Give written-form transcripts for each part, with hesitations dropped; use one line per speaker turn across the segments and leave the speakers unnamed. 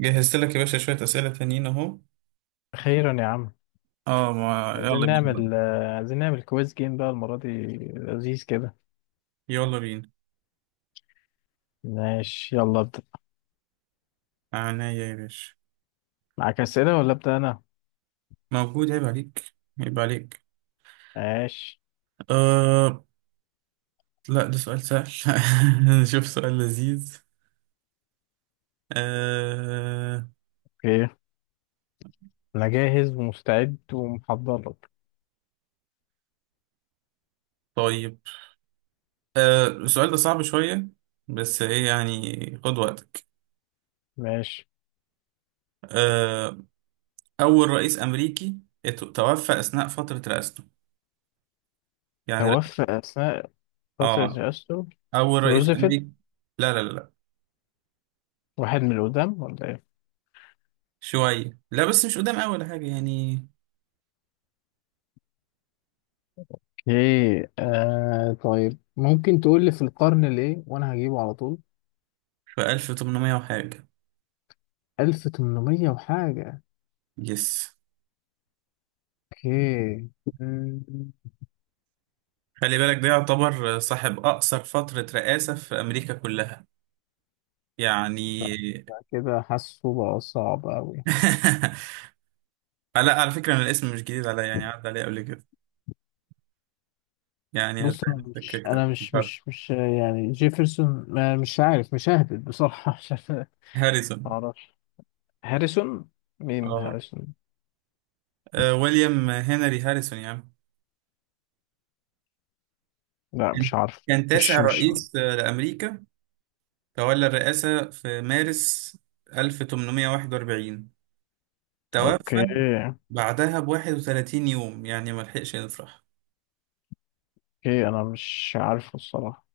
جهزت لك يا باشا شوية أسئلة تانيين أهو.
خيرا يا عم.
اه، ما
عايزين
يلا بينا بقى.
نعمل كويز جيم بقى المرة دي. لذيذ كده.
يلا بينا.
ماشي، يلا ابدأ.
عناية يا باشا.
معاك أسئلة ولا أبدأ أنا؟
موجود، عيب عليك. عيب عليك.
ماشي.
آه. لا، ده سؤال سهل. نشوف سؤال لذيذ. آه.
اوكي، أنا جاهز ومستعد ومحضر لك.
طيب. السؤال ده صعب شوية، بس إيه يعني، خد وقتك.
ماشي.
آه أول رئيس أمريكي توفى أثناء فترة رئاسته، يعني ر-
توفى أثناء فترة
آه
الأسطر.
أول رئيس
روزفلت.
أمريكي. لا لا لا لا،
واحد من القدام ولا إيه؟
شوية. لا، بس مش قدام، أول حاجة يعني.
ايه. طيب، ممكن تقول لي في القرن الايه وانا هجيبه على طول.
في 1800 وحاجة.
1800 وحاجة.
يس.
اوكي. مم،
خلي بالك ده يعتبر صاحب أقصر فترة رئاسة في أمريكا كلها
لا،
يعني.
لا، كده حاسه بقى صعب أوي.
لا، على فكرة أنا الاسم مش جديد عليا، يعني عدى عليا قبل كده، يعني
بص،
هتلاقي
انا
نفسك
مش
كده.
يعني جيفرسون، ما مش عارف، مش ههبط بصراحه. مش عارف ما
هاريسون.
اعرفش. هاريسون. مين
اه.
هاريسون؟
آه، ويليام هنري هاريسون يا عم.
لا
كان
مش عارف.
كان تاسع
مش مش
رئيس لأمريكا. تولى الرئاسة في مارس 1841. توفى
اوكي.
بعدها ب 31 يوم، يعني ما لحقش يفرح.
اوكي انا مش عارفه الصراحه.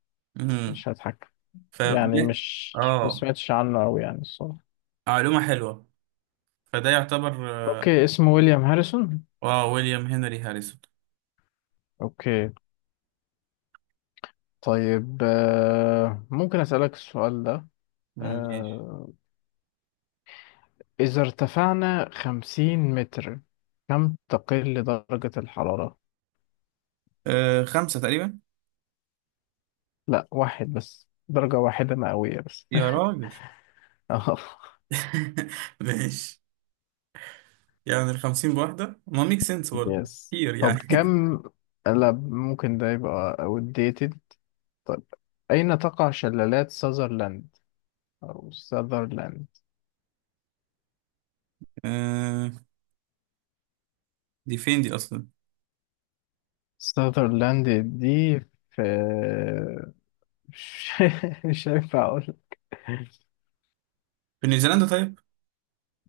مش هضحك.
ف
يعني مش، ما
اه
سمعتش عنه قوي يعني الصراحه.
معلومة حلوة. فده يعتبر،
اوكي، اسمه ويليام هاريسون.
ويليام هنري هاريسون.
اوكي. طيب ممكن اسالك السؤال ده.
ماشي.
آه، اذا ارتفعنا 50 متر، كم تقل درجة الحرارة؟
خمسة تقريبا.
لا، واحد بس، درجة واحدة مئوية بس.
يا راجل.
اه.
ماشي. يعني الخمسين بواحدة ما ميك سنس برضه.
يس،
كتير
طب
يعني.
كم؟ لا، ممكن ده يبقى outdated. طب، أين تقع شلالات ساذرلاند أو ساذرلاند؟
آه دي فين دي أصلا.
ساذرلاند دي في... مش مش هينفع أقول.
في نيوزيلندا طيب.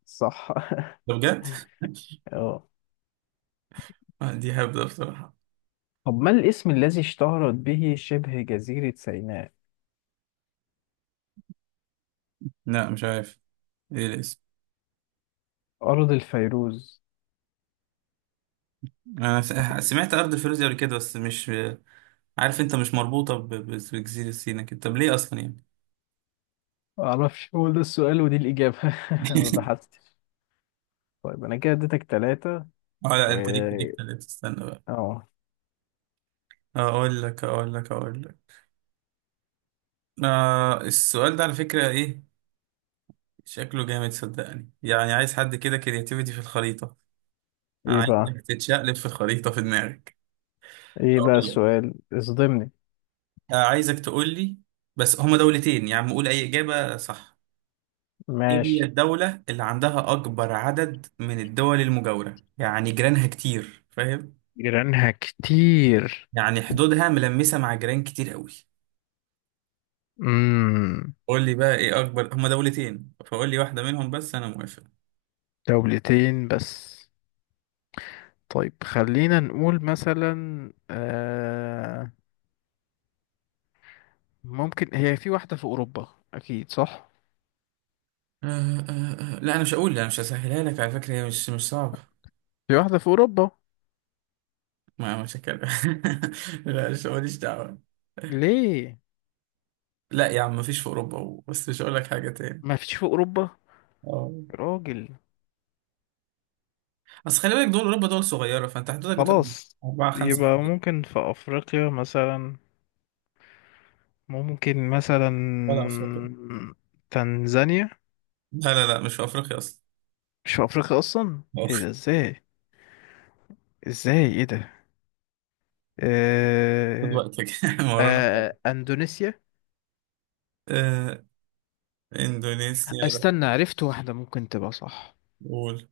صح.
ده بجد.
اه.
آه، دي هبدة بصراحة.
طب، ما الاسم الذي اشتهرت به شبه جزيرة سيناء؟
لا مش عارف، ايه الاسم.
أرض الفيروز.
انا سمعت ارض الفيروز قبل كده، بس مش عارف، انت مش مربوطه بجزيره سيناء كده، طب ليه اصلا يعني.
معرفش، هو ده السؤال ودي الإجابة. ما بحثتش. طيب، انا كده اديتك ثلاثة.
اه لا،
و
انت ليك تلاتة، استنى بقى.
اه
اقول لك. آه، السؤال ده على فكرة ايه، شكله جامد صدقني، يعني عايز حد كده كرياتيفيتي في الخريطة.
ايه
عايزك
بقى.
تتشقلب في الخريطة في دماغك.
ايه بقى
أقول لك.
السؤال، اصدمني.
آه، عايزك تقول لي، بس هما دولتين يا عم، قول اي إجابة صح. ايه هي
ماشي.
الدولة اللي عندها اكبر عدد من الدول المجاورة، يعني جيرانها كتير، فاهم؟
جيرانها كتير.
يعني حدودها ملمسة مع جيران كتير قوي.
امم
قول لي بقى ايه اكبر، هما دولتين فقول لي واحدة منهم بس انا موافق.
دولتين بس. طيب، خلينا نقول مثلا، ممكن هي في واحدة في أوروبا. أكيد صح.
لا، انا مش هقول، انا مش هسهلها لك على فكره، هي مش صعبه.
في واحدة في أوروبا.
ما مش هتكلم. لا، مش ماليش دعوه.
ليه؟
لا يا عم، مفيش في اوروبا بس مش هقول لك حاجه تاني.
ما فيش في أوروبا.
اه.
راجل.
بس خلي بالك دول اوروبا دول صغيره، فانت حدودك بتبقى
خلاص.
اربعه خمسه
يبقى
حوالي.
ممكن في أفريقيا مثلا. ممكن مثلا
ولا افريقيا.
تنزانيا.
لا لا لا، مش في افريقيا اصلا.
مش في افريقيا اصلا. ايه ده، ازاي؟ ازاي، ايه ده؟
خد
آه...
وقتك. ما ورانا حاجة.
اندونيسيا.
آه اندونيسيا لا.
استنى، عرفت واحدة ممكن تبقى صح.
قول.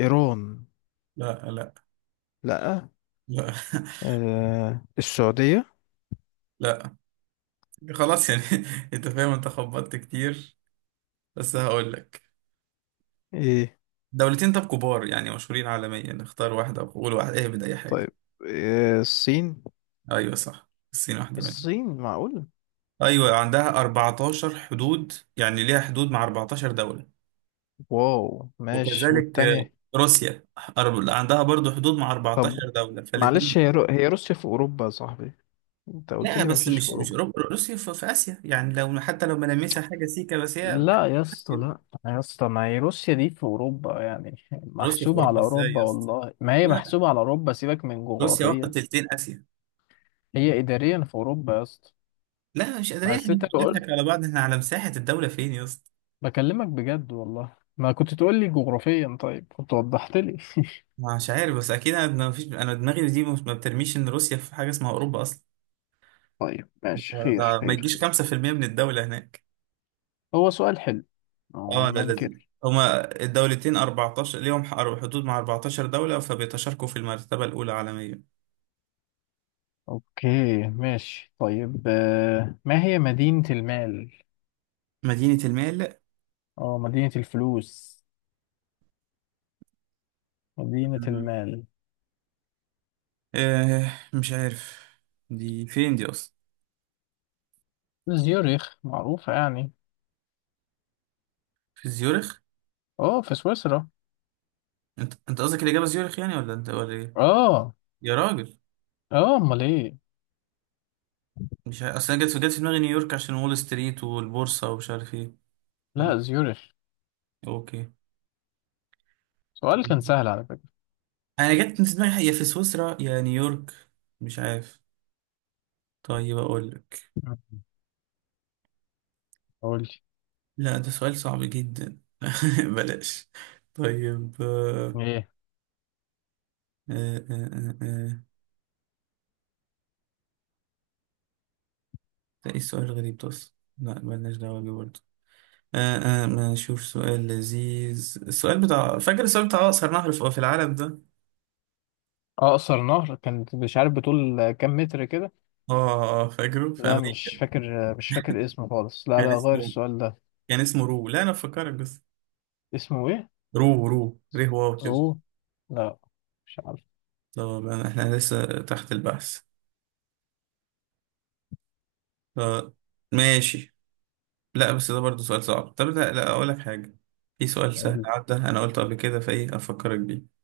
ايران.
لا لا
لا.
لا.
السعودية.
لا. خلاص يعني. انت فاهم، انت خبطت كتير، بس هقول لك.
ايه.
دولتين طب، كبار يعني، مشهورين عالميا، اختار واحدة وقول، واحد اهبد أي حاجة.
طيب، الصين.
أيوة صح، الصين واحدة منهم.
الصين معقول.
أيوة عندها 14 حدود، يعني ليها حدود مع 14 دولة.
واو، ماشي
وكذلك
والتانية.
روسيا، عندها برضو حدود مع
طب
14 دولة،
معلش،
فالاتنين.
هي روسيا في اوروبا يا صاحبي. انت قلت
لا
لي
بس
مفيش في
مش
اوروبا.
أوروبا، روسيا في آسيا، يعني لو حتى لو ملامسها حاجة سيكا بس هي.
لا يا اسطى،
آسيا.
لا. يا اسطى، ما هي روسيا دي في اوروبا، يعني
روسيا في
محسوبه
أوروبا
على
إزاي
اوروبا،
يا اسطى؟
والله ما هي
لا.
محسوبه على اوروبا، سيبك من
روسيا واخدة
جغرافيا.
تلتين آسيا.
هي اداريا في اوروبا يا اسطى.
لا، مش قادرين احنا،
بس انت
مش
لو
نضحك
قلت،
على بعض، احنا على مساحة الدولة، فين يا.
بكلمك بجد، والله ما كنت تقول لي جغرافيا طيب كنت وضحت لي.
مش عارف، بس اكيد انا ما فيش، انا دماغي دي ما بترميش ان روسيا في حاجه اسمها اوروبا اصلا.
طيب، ماشي. خير
ده ما
خير
يجيش
خير.
5% من الدوله هناك.
هو سؤال حلو.
اه لا،
ما
لذيذ.
انكر.
هما الدولتين 14 ليهم حدود مع 14 دوله، فبيتشاركوا في المرتبه الاولى عالميا.
اوكي. ماشي. طيب ما هي مدينة المال؟
مدينه المال.
اه، مدينة الفلوس، مدينة
مم.
المال.
مش عارف، دي فين دي اصلا.
زيوريخ معروفة يعني.
في زيورخ.
اه، في سويسرا.
انت قصدك الاجابه زيورخ يعني، ولا انت ولا ايه؟
اه.
يا راجل.
اه، امال ايه؟
مش عارف. اصل انا جت في دماغي نيويورك، عشان وول ستريت والبورصه ومش عارف ايه.
لا،
ما.
زيورش.
اوكي.
سؤال كان
طيب.
سهل على فكرة.
انا جت في دماغي يا في سويسرا يا نيويورك، مش عارف. طيب اقول لك،
مم. قول لي
لا ده سؤال صعب جدا. بلاش. طيب.
ايه.
آه، آه، آه. آه. ده ايه السؤال الغريب ده اصلا، لا بلاش دعوه بيه برضه. آه، ما نشوف سؤال لذيذ، السؤال بتاع، فاكر السؤال بتاع اقصر نهر في العالم ده.
اقصر نهر، كان مش عارف بطول كام متر كده.
اه، فاكره في
لا مش
امريكا.
فاكر. مش فاكر اسمه خالص، لا
كان
لا، غير
اسمه
السؤال ده.
كان اسمه رو، لا انا بفكرك بس.
اسمه ايه؟
رو رو. ريه واو كده.
اوه. لا. مش عارف.
طب احنا لسه تحت البحث. آه، ماشي. لا بس ده برضه سؤال صعب، طب لا لا، اقول لك حاجه، في سؤال سهل
قول.
عدى انا قلته قبل كده، فايه افكرك بيه.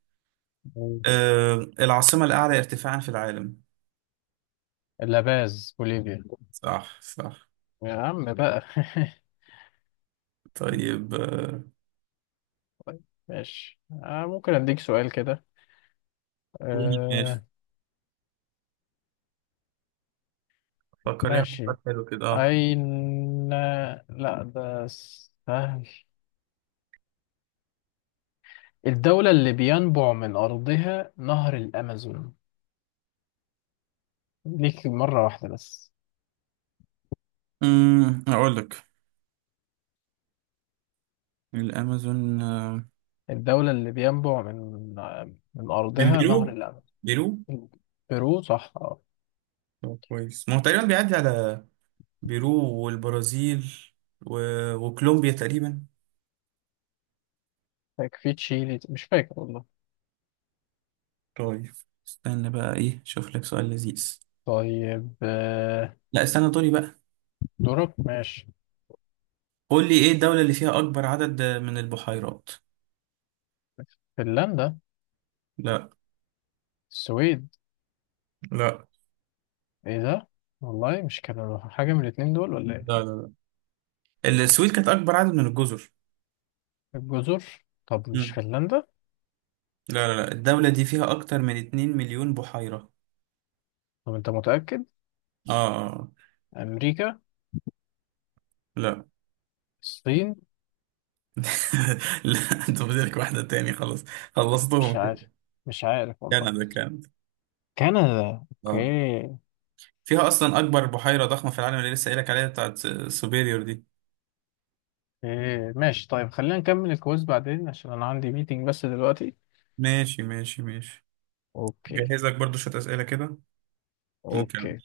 قول.
أه العاصمه الاعلى ارتفاعا في العالم.
اللاباز، بوليفيا.
صح صح.
يا عم بقى.
طيب.
ماشي ممكن اديك سؤال كده.
ماشي.
آه
فكر لي في
ماشي.
سؤال حلو كده. اه
أين؟ لا، ده سهل. الدولة اللي بينبع من أرضها نهر الأمازون. ليك مرة واحدة بس.
اقول لك. الامازون،
الدولة اللي بينبع من
من
أرضها نهر
بيرو.
الأمازون.
بيرو.
بيرو صح. اه.
طب كويس، ما هو تقريبا بيعدي على بيرو، والبرازيل و... وكولومبيا تقريبا.
فاكر في تشيلي، مش فاكر والله.
طيب استنى بقى، ايه، شوف لك سؤال لذيذ.
طيب
لا استنى، دوري بقى.
دورك، ماشي.
قول لي، ايه الدولة اللي فيها اكبر عدد من البحيرات؟
فنلندا.
لا.
السويد.
لا.
ايه ده؟ والله مش كانوا حاجة من الاتنين دول ولا ايه؟
لا لا. لا، السويد كانت اكبر عدد من الجزر.
الجزر؟ طب مش
مم.
فنلندا.
لا لا لا، الدولة دي فيها اكتر من 2 مليون بحيرة.
طب انت متأكد؟
اه.
أمريكا.
لا.
الصين.
لا، انت بدك واحدة تاني، خلاص
مش
خلصتهم
عارف.
كده.
مش عارف والله.
كندا كانت.
كندا.
اه
اوكي.
فيها اصلا اكبر بحيرة ضخمة في العالم، اللي لسه قايلك عليها، بتاعت سوبيريور دي.
إيه، ماشي. طيب، خلينا نكمل الكويز بعدين عشان انا عندي ميتنج بس دلوقتي.
ماشي ماشي ماشي.
اوكي.
جهزك برضو شوية اسئلة كده.
اوكي.